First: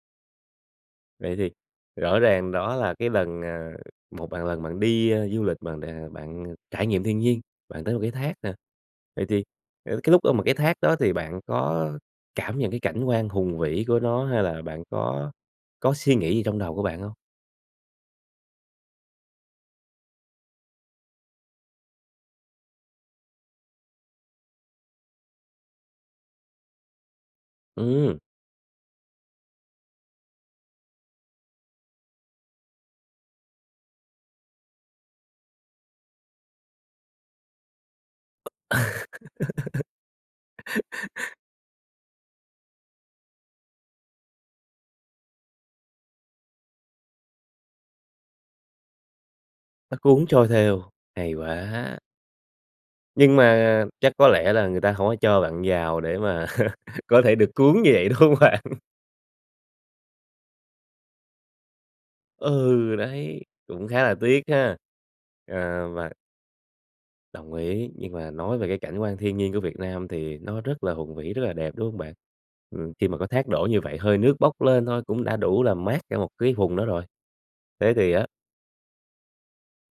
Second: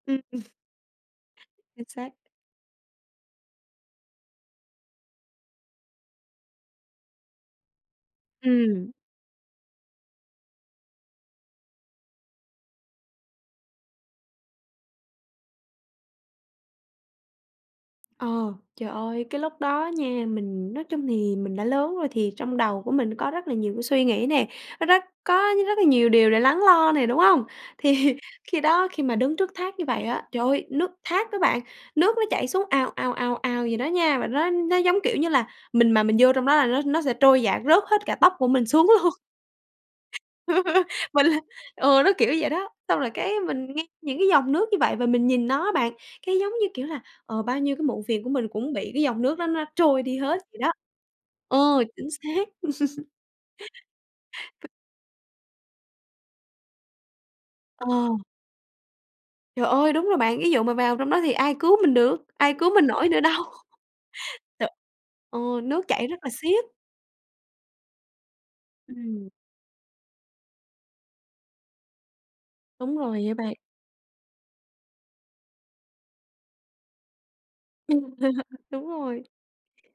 Ưm, ừm. Vậy thì Chính xác. rõ ràng đó là cái lần, ờ, một bạn lần bạn đi, a, du lịch mà đà bạn trải nghiệm thiên nhiên, bạn tới một cái thác nè. Ừm. Vậy thì, ờ, cái lúc á mà cái thác đó thì bạn có cảm nhận cái cảnh quan hùng vĩ của nó hay là bạn có có suy nghĩ gì trong đầu của bạn hông? Ờ, trời ơi, cái lúc đó nha, mình nói chung thì mình đã lớn rồi thì trong đầu của mình có rất là nhiều cái suy nghĩ nè, nó rất có rất là nhiều điều để lắng lo nè, đúng hông? Thì Ừm. khi đó, khi mà đứng trước thác như vậy á, trời ơi, nước thác á bạn, nước nó chảy xuống ào, ào, ào, ào vậy đó nha, và nó nó giống, kiểu như là, mình mà mình vô trong đó là nó nó sẽ trôi dạt rớt hết cả tóc của mình xuống luôn. Mình là ừ, nó, kiểu, vậy đó, xong rồi cái mình nghe những cái dòng nước như vậy và mình nhìn nó á bạn, cái giống như kiểu là, ờ, bao nhiêu cái muộn phiền của mình cũng bị cái dòng nước đó nó Nó trôi đi cuốn hết trôi vậy đó. theo, hay Ờ, quá. chính xác. Nhưng mà chắc có lẽ là [unintelligible] người ta hổng có cho bạn vào để mà có thể được cuốn như vậy, Ờ. đúng hông bạn? Trời ơi! Đúng rồi bạn, ví dụ mà vào trong đó thì ai cứu mình được, ai cứu mình Ừ, nổi nữa đấy, đâu. cũng khá là tiếc T ha. ờ, À, nước chảy và rất là siết. Đồng ý, nhưng mà nói về cái cảnh quan Ừm. thiên nhiên của Việt Nam thì nó rất là hùng vĩ, rất là đẹp, đúng hông bạn? Ừm, Đúng khi mà rồi có nha thác bạn. đổ như vậy, hơi nước bốc lên thôi cũng đã đủ làm mát cả một cái vùng đó rồi. Ừ. Thế thì á Đúng rồi.